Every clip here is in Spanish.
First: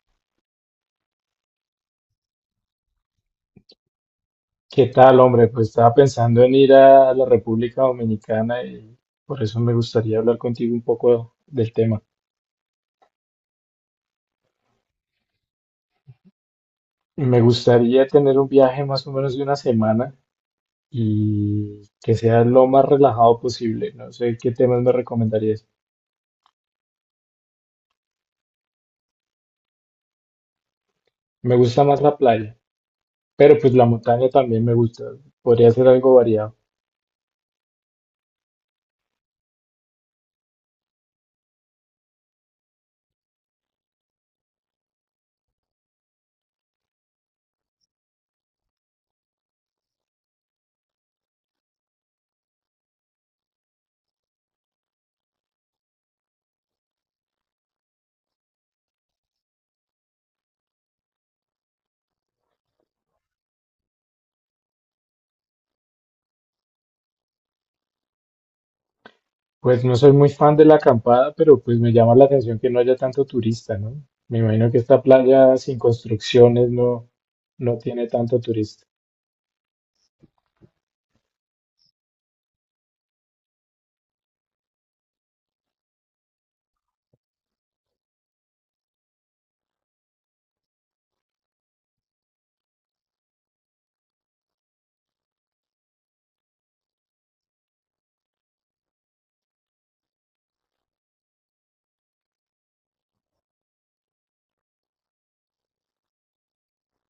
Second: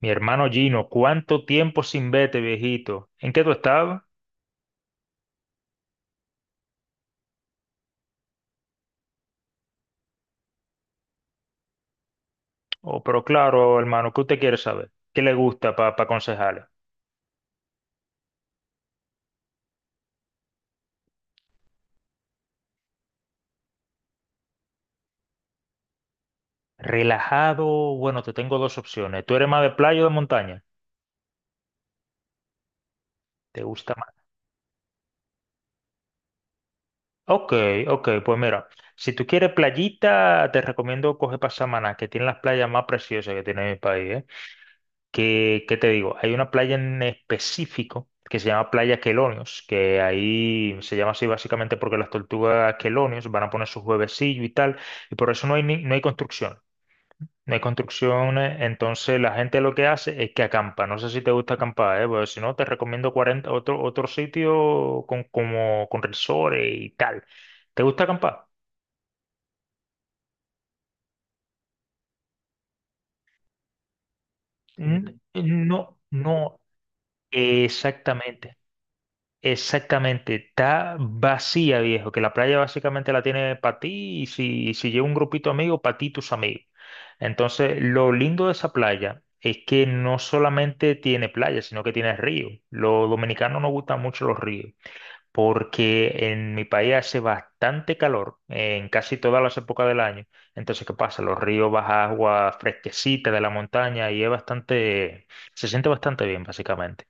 Mi hermano Gino, ¿cuánto tiempo sin verte, viejito? ¿En qué tú estabas? ¿Qué tal, hombre? Pues estaba pensando en ir a la República Dominicana y por eso me gustaría hablar contigo un poco del tema. Oh, pero claro, hermano, ¿qué usted quiere saber? ¿Qué le gusta para aconsejarle? Me gustaría tener un viaje más o menos de una semana y que sea lo más relajado posible. No sé qué temas me recomendarías. Relajado, bueno, te tengo dos opciones. ¿Tú eres más de playa o de montaña? Me gusta más la playa, pero ¿Te pues la gusta más? montaña también me gusta. Podría ser algo variado. Ok, ok, pues mira, si tú quieres playita, te recomiendo coger para Samaná, que tiene las playas más preciosas que tiene mi país, ¿eh? Que, ¿qué te digo? Hay una playa en específico que se llama Playa Quelonios, que ahí se llama así básicamente porque las tortugas Quelonios van a poner sus huevecillos y tal, y por eso no hay, no hay construcción. No hay construcciones, entonces la gente lo que hace es que acampa. No sé si te gusta acampar, ¿eh? Porque si no, te recomiendo 40 otro sitio con, como, con resorts y tal. ¿Te gusta acampar? Pues no soy muy fan de la acampada, pero pues me llama la atención que no haya tanto turista, ¿no? Me imagino que esta Mm, playa sin No, no, construcciones no tiene tanto exactamente. turista. Exactamente, está vacía, viejo, que la playa básicamente la tiene para ti y si lleva un grupito amigo, para ti y tus amigos. Entonces, lo lindo de esa playa es que no solamente tiene playa, sino que tiene río. Los dominicanos nos gustan mucho los ríos, porque en mi país hace bastante calor en casi todas las épocas del año. Entonces, ¿qué pasa? Los ríos baja agua fresquecita de la montaña y es bastante, se siente bastante bien, básicamente.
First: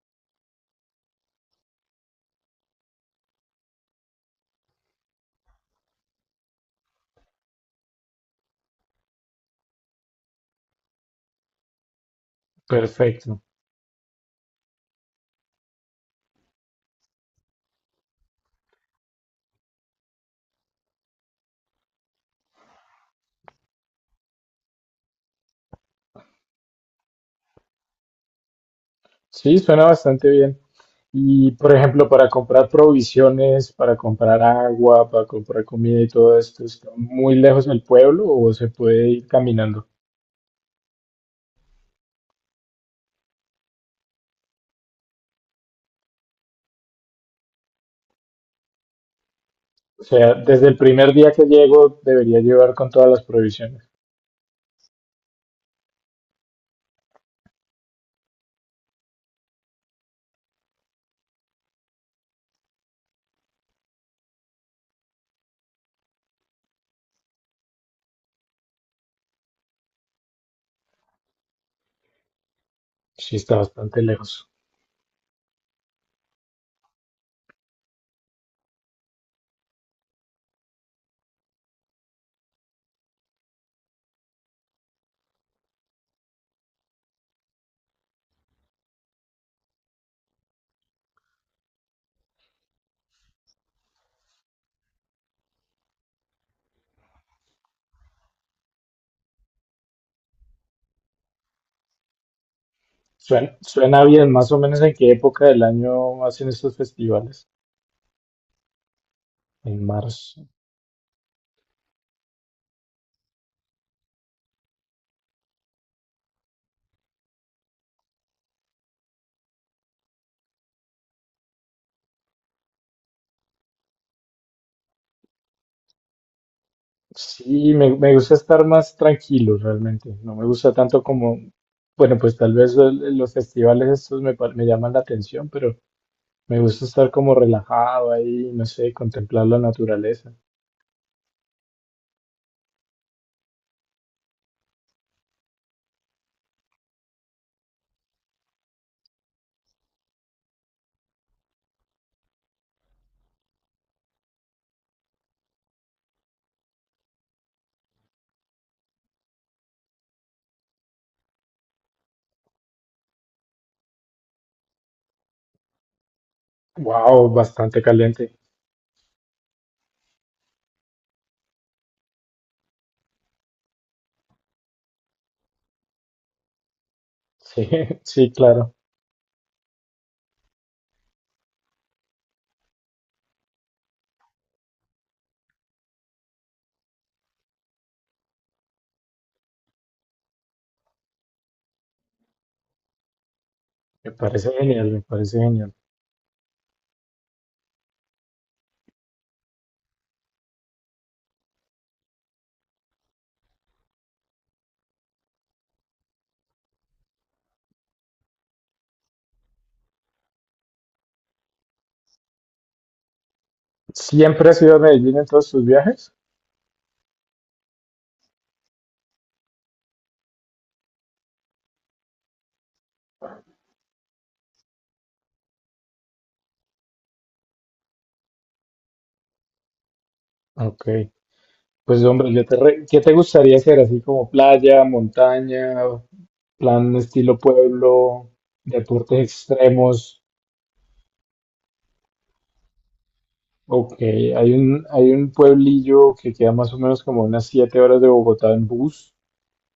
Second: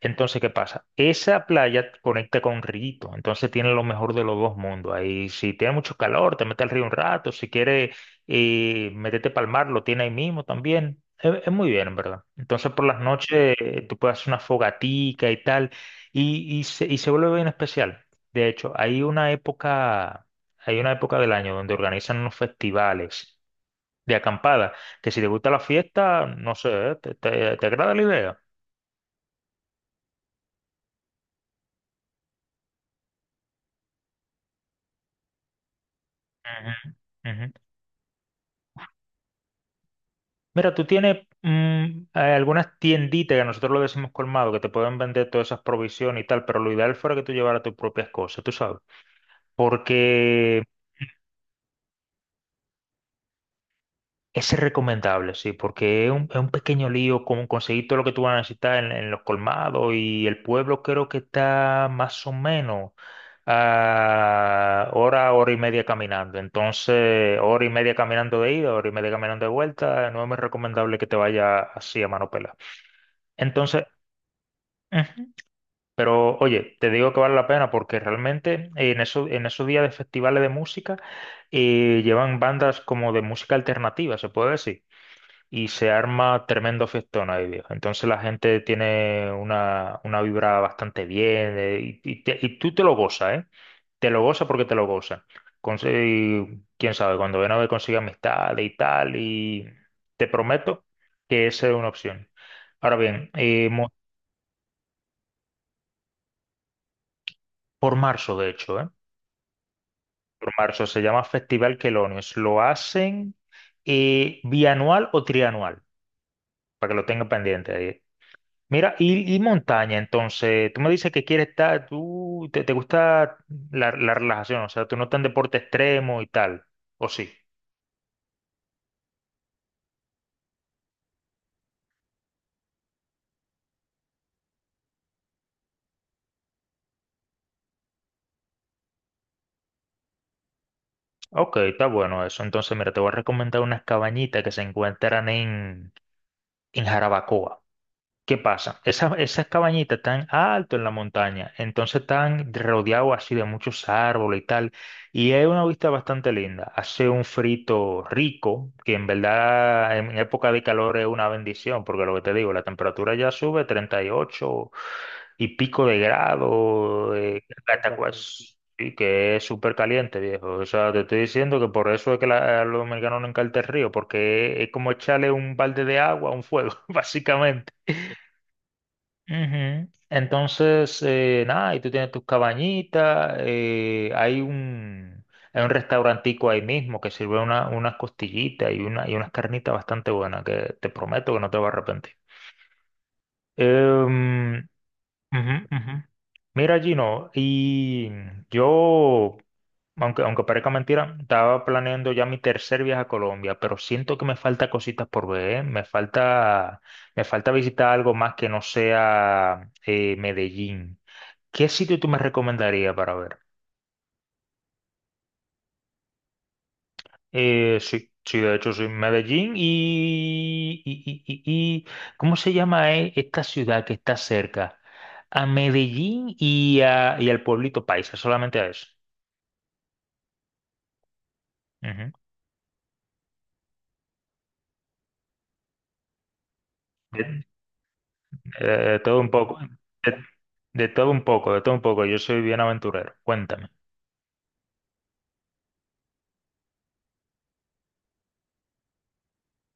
Entonces, ¿qué pasa? Esa playa conecta con Rito, entonces tiene lo mejor de los dos mundos. Ahí, si tiene mucho calor, te mete al río un rato, si quieres meterte para el mar, lo tiene ahí mismo también. Es muy bien, en verdad. Entonces, por las Perfecto. noches tú puedes hacer una fogatica y tal, y se vuelve bien especial. De hecho, hay una época del año donde organizan unos festivales de acampada, que si te gusta la fiesta, no sé, ¿eh? ¿Te agrada la idea? Sí, suena bastante bien. Y, por ejemplo, para comprar provisiones, para comprar agua, para comprar comida y todo esto, ¿está muy Ujú, lejos ujú. del pueblo o se puede ir caminando? Mira, tú tienes algunas tienditas que nosotros lo decimos colmado, que te pueden vender todas esas provisiones y tal, pero lo ideal fuera que tú llevaras tus propias cosas, tú sabes. O sea, Porque desde el primer día que llego debería llevar con todas las provisiones. es recomendable, sí, porque es un pequeño lío como conseguir todo lo que tú vas a necesitar en los colmados y el pueblo creo que está más o menos a hora, hora y media caminando. Entonces, hora y media caminando de ida, hora y media caminando de vuelta, no es muy recomendable que te vaya así a mano pelada. Sí, está Entonces... bastante lejos. ujú. Pero oye, te digo que vale la pena porque realmente en esos días de festivales de música llevan bandas como de música alternativa, se puede decir, y se arma tremendo fiestón ahí, viejo. Entonces la gente tiene una vibra bastante bien y tú te lo gozas, ¿eh? Te lo gozas porque te lo gozas. Y quién sabe, cuando ven a ver consigue amistades y tal, y te prometo que esa es una opción. Ahora bien, Suena, suena bien, ¿más o menos en qué época del año hacen estos festivales? por marzo, de hecho, ¿eh? En marzo. Por marzo, se llama Festival Quelonios. Lo hacen bianual o trianual, para que lo tenga pendiente ahí. Mira, y montaña, entonces, tú me dices que quieres estar, te gusta la relajación, o sea, tú no estás en deporte extremo y tal, ¿o sí? Sí, me gusta estar más tranquilo realmente. No me gusta tanto como, bueno, pues tal vez los festivales estos me llaman la atención, pero me gusta estar como relajado ahí, no sé, contemplar la naturaleza. Ok, está bueno eso. Entonces, mira, te voy a recomendar unas cabañitas que se encuentran en Jarabacoa. ¿Qué pasa? Esas cabañitas están alto en la montaña, entonces están rodeados así de muchos árboles y tal, y es una vista bastante linda. Hace un frito rico, que en verdad en época de calor es una bendición, porque lo que te digo, la temperatura ya sube 38 y ocho y pico de grado, Wow, bastante hasta caliente. pues, sí, que es súper caliente, viejo. O sea, te estoy diciendo que por eso es que a los dominicanos no encanta el río, porque es como echarle un balde de agua a un fuego, Sí, básicamente. sí, claro. Ujú. Entonces, nada, y tú tienes tus cabañitas, hay un restaurantico ahí mismo que sirve unas costillitas y unas carnitas bastante buenas que te prometo que no te vas a arrepentir. Me parece Em, genial, me parece Ujú, genial. ujú. Mira, Gino, y yo, aunque parezca mentira, estaba planeando ya mi tercer viaje a Colombia, pero siento que me falta cositas por ver, ¿eh? Me falta visitar algo más que no sea Medellín. ¿Qué sitio tú me recomendarías para ver? ¿Siempre has ido a Medellín en todos tus viajes? Sí, sí, de hecho, sí, Medellín y- ¿cómo se llama, esta ciudad que está cerca? A Medellín y al pueblito Paisa, solamente a eso. Ok. Pues Ujú. hombre, ¿qué te gustaría hacer? Así como playa, montaña, plan estilo De, pueblo, de todo deportes un poco, de, extremos. de todo un poco, de todo un poco. Yo soy bien aventurero. Cuéntame. Ok, hay un pueblillo que queda más o menos como unas 7 horas de Bogotá en bus,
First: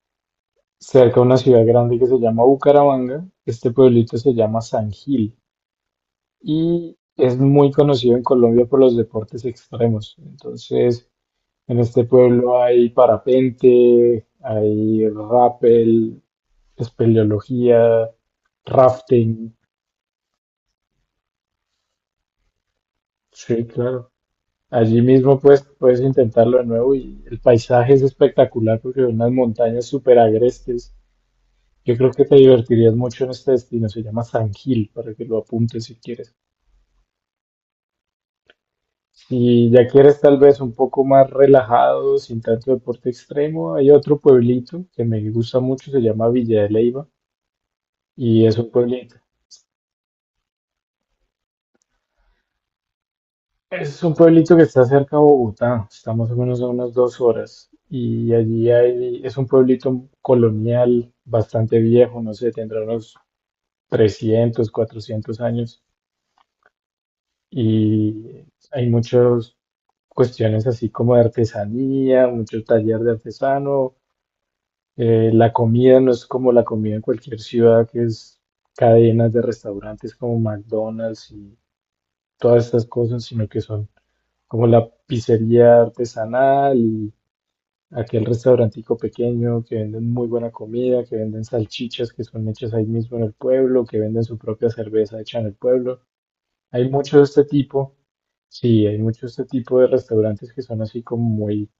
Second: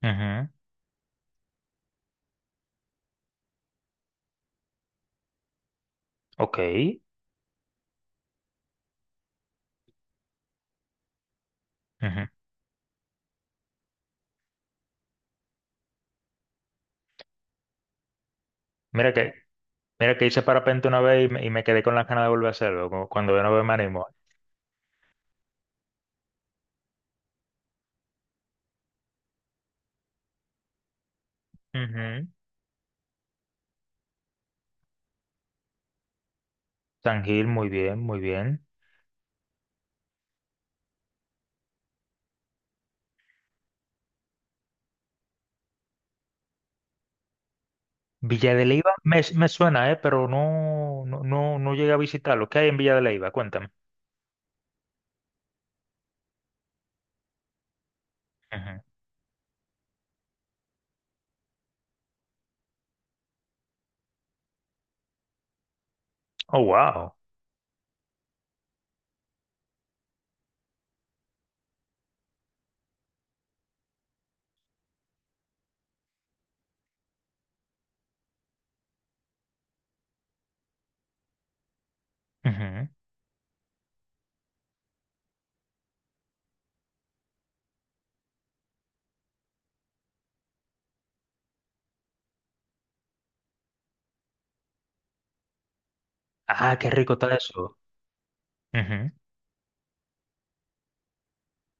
Ujú. cerca de una ciudad grande que se llama Bucaramanga. Este pueblito se llama San Gil Ok. y es muy conocido en Colombia por los deportes extremos. Entonces, en este Ujú. pueblo hay parapente, hay rappel, espeleología, Mira que, rafting. mira que hice parapente una vez y me quedé con las ganas de volver a hacerlo, como cuando yo no veo Sí, me animo. claro. Allí mismo pues puedes intentarlo de nuevo y el paisaje es espectacular porque son unas montañas súper agrestes. Yo creo que Ujú. te divertirías mucho en este destino. Se llama San Gil para que lo apuntes si quieres. San Gil, muy bien, muy bien. Si ya quieres tal vez un poco más relajado, sin tanto deporte extremo, hay otro pueblito que me gusta mucho, se llama Villa de Leyva y Villa es de un Leiva pueblito. me suena, pero no llegué a visitarlo. ¿Qué hay en Villa de Leiva? Cuéntame. Es un pueblito que está cerca de Bogotá, está más o menos a unas 2 horas. Y allí Ujú. hay, es un pueblito colonial bastante viejo, no sé, tendrá unos 300, 400 años. Oh, wow. Y hay muchas cuestiones así como de artesanía, mucho taller de artesano. La comida no es como la comida en cualquier ciudad, que es cadenas de restaurantes como McDonald's y todas estas Ujú. cosas, sino que son como la pizzería artesanal y aquel restaurantico pequeño que venden muy buena comida, que venden salchichas que son hechas ahí mismo en el pueblo, que venden su propia cerveza hecha en el pueblo. Ah, Hay qué rico mucho de está este eso. tipo, sí, hay Ujú. mucho de este tipo de restaurantes que son así como muy,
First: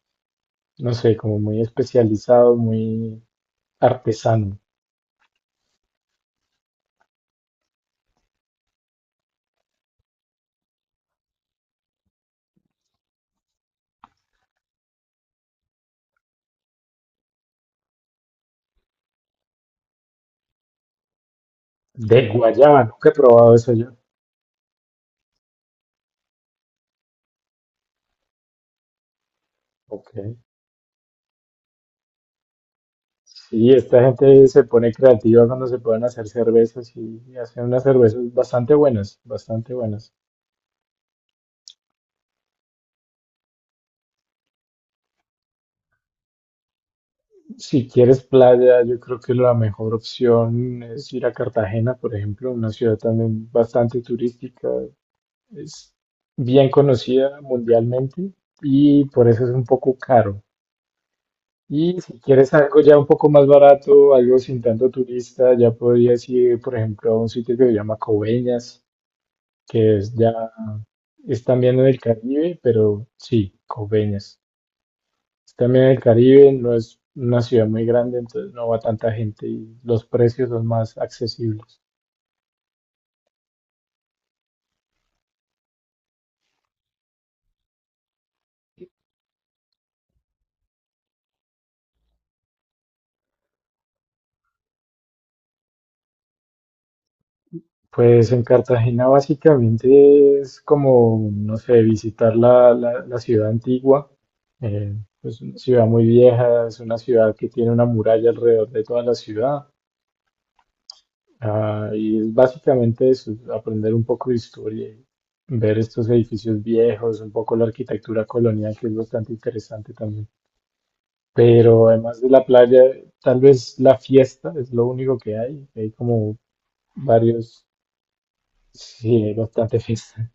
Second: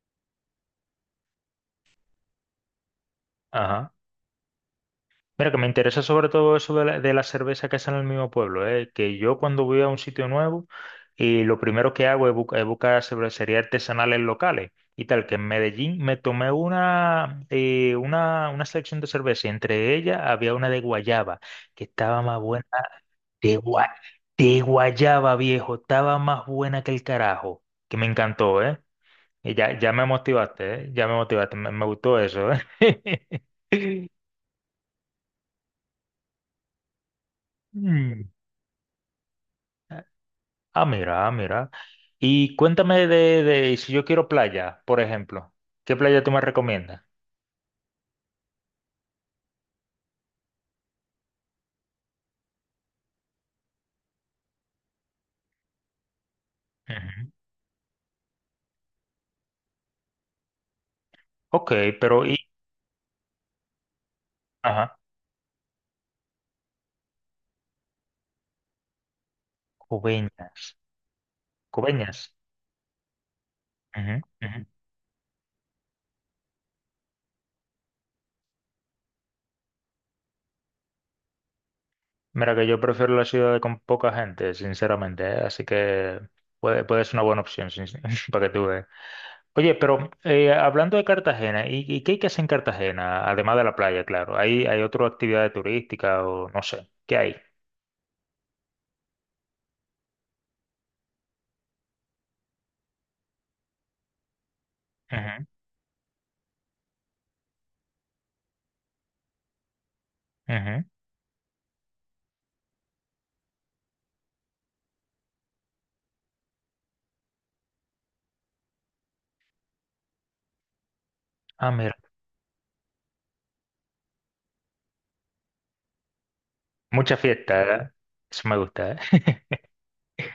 no sé, como muy especializados, muy Ajá. artesano. Mira, que me interesa sobre todo eso de la cerveza que hacen en el mismo pueblo, ¿eh? Que yo cuando voy a un sitio nuevo y lo primero que hago es, es buscar cervecerías artesanales locales y tal, que en Medellín me tomé una selección de cerveza y entre ellas había una de guayaba, que estaba De más buena, guayaba, nunca he probado de, eso yo. gua- de guayaba, viejo, estaba más buena que el carajo, que me encantó, ¿eh? Y ya, ya me Ok. motivaste, ¿eh? Ya me motivaste, me gustó eso, ¿eh? Sí, esta gente se pone creativa cuando se pueden hacer cervezas y hacen unas Mm. cervezas bastante buenas, bastante buenas. Ah, mira, ah, mira. Y cuéntame de si yo quiero playa, por ejemplo. ¿Qué playa tú me recomiendas? Si quieres playa, yo creo que la mejor opción es ir a Cartagena, por ejemplo, una ciudad también bastante turística, es bien Ujú. conocida mundialmente y por eso es un poco caro. Ok, Y si pero y, quieres algo ya un poco más barato, algo sin tanto ajá, turista, ya podrías ir, por ejemplo, a un sitio que se llama Coveñas, que es ya, Coveñas. es también en el Coveñas. Caribe, pero sí, Ujú, Coveñas. ujú. También el Caribe no es una ciudad muy grande, entonces no va tanta gente y los precios son más accesibles. Mira que yo prefiero la ciudad con poca gente, sinceramente, ¿eh? Así que puede ser una buena opción, para que tú veas. Oye, pero hablando de Cartagena, ¿y qué hay que hacer en Cartagena? Además de la playa, claro. ¿Hay otra actividad turística o no sé? ¿Qué hay? Pues en Cartagena básicamente es como, no sé, visitar la ciudad antigua. Eh, es Ujú, una ciudad muy vieja, es una ciudad que tiene una muralla alrededor de toda la ciudad. ujú. Ah, y es básicamente eso, aprender un poco de historia y ver estos edificios viejos, un poco la arquitectura colonial, que es bastante interesante también. Ah, Pero mira, además de la playa, tal vez la fiesta es lo único que hay. Hay como mucha fiesta, varios, ¿eh? Eso me gusta, ¿eh? sí, hay bastante fiesta.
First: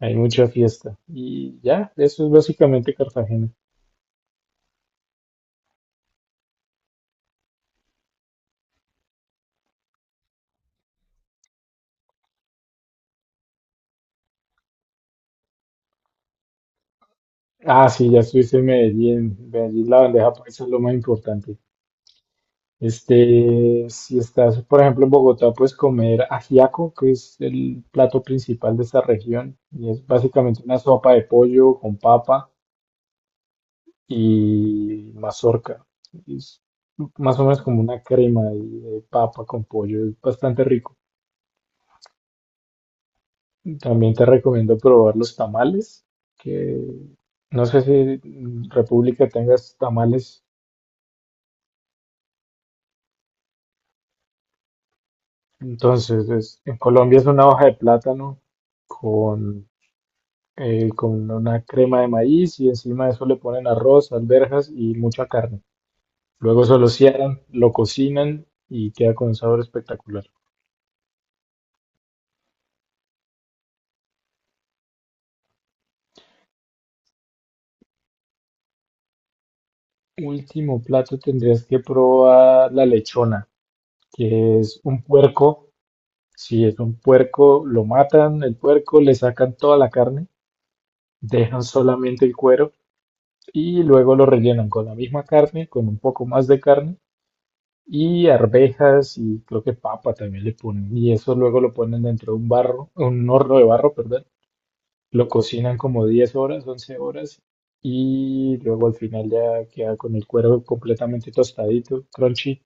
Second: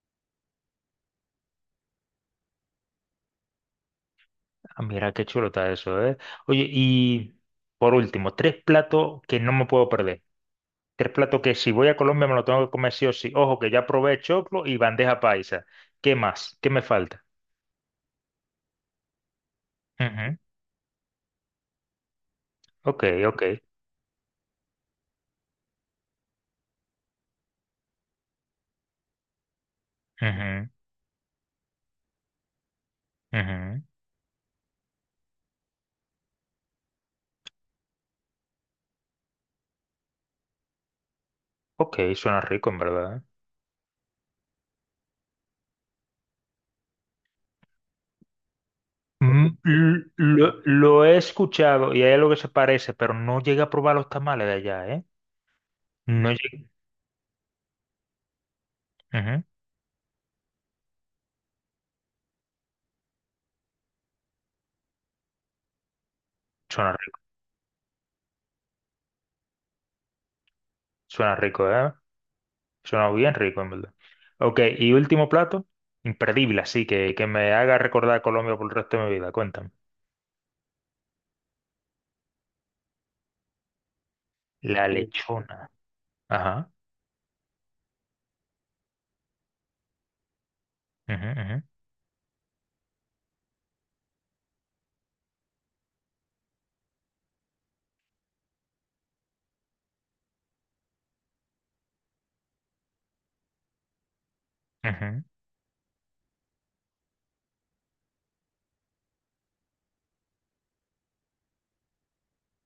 Hay mucha fiesta. Y ya, eso es básicamente Cartagena. Ah, mira qué chulo está eso, ¿eh? Oye, y por último, tres platos que no me puedo perder. Tres platos que si voy a Colombia me lo tengo que comer sí o sí. Ojo, que ya probé choclo y bandeja paisa. ¿Qué más? ¿Qué me falta? Ah, sí, ya estuviste en Medellín. Medellín, la bandeja Ujú, paisa es lo más importante. ok, ok. Este, si estás, por ejemplo, en Bogotá, puedes comer ajiaco, que es el plato principal de esta región. Y es básicamente Ujú, una sopa de pollo con papa ujú. y mazorca. Es más o menos como una crema ahí de papa con pollo, es bastante rico. Ok, suena rico, en verdad, ¿eh? También te recomiendo probar los tamales, que no sé si en República Mm, tengas l- tamales. Lo, lo he escuchado y hay algo que se parece, pero no llegué a probar los tamales de allá, ¿eh? Entonces, No llegué. en Colombia es una hoja de plátano Ujú. con, con una crema de maíz y encima de eso le ponen arroz, alberjas y mucha carne. Luego se lo Suena rico, cierran, lo cocinan y queda con un sabor espectacular. suena rico, ¿eh? Suena bien rico, en verdad. Ok, y último plato, imperdible, así que me haga recordar a Colombia por el resto de mi vida. Cuéntame. Último plato tendrías que probar la lechona, que es La un puerco. lechona. Si Ajá. es un puerco, lo matan, el puerco, le sacan toda la carne, Ujú, dejan ujú, solamente el cuero y luego lo rellenan con la misma carne, con un poco más de carne y arvejas y creo que papa también le ponen. Y eso luego lo ponen dentro de un barro, un horno de barro, perdón. ujú, Lo cocinan como 10 horas, 11 horas y luego al final ya queda con el cuero completamente tostadito, crunchy.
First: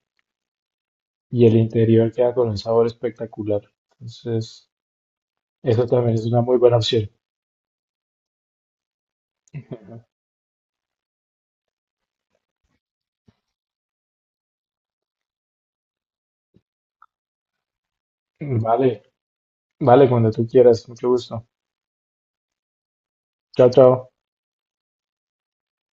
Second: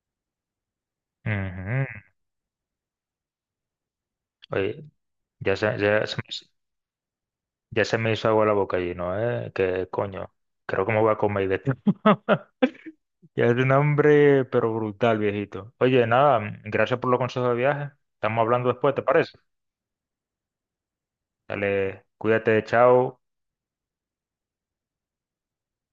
Y el ujú. interior queda con un sabor espectacular. Entonces, Oye, ya se, eso ya también se me, es una hizo- muy buena opción. ya se me hizo agua la boca allí, ¿no? ¿Eh? Que coño, creo que me voy a comer de esto. Ya es un hambre, pero brutal, viejito. Oye, nada, gracias por los consejos de viaje. Estamos hablando después, Vale, ¿te parece? vale, cuando tú quieras. Mucho gusto. Dale, cuídate, chao. Chao, chao.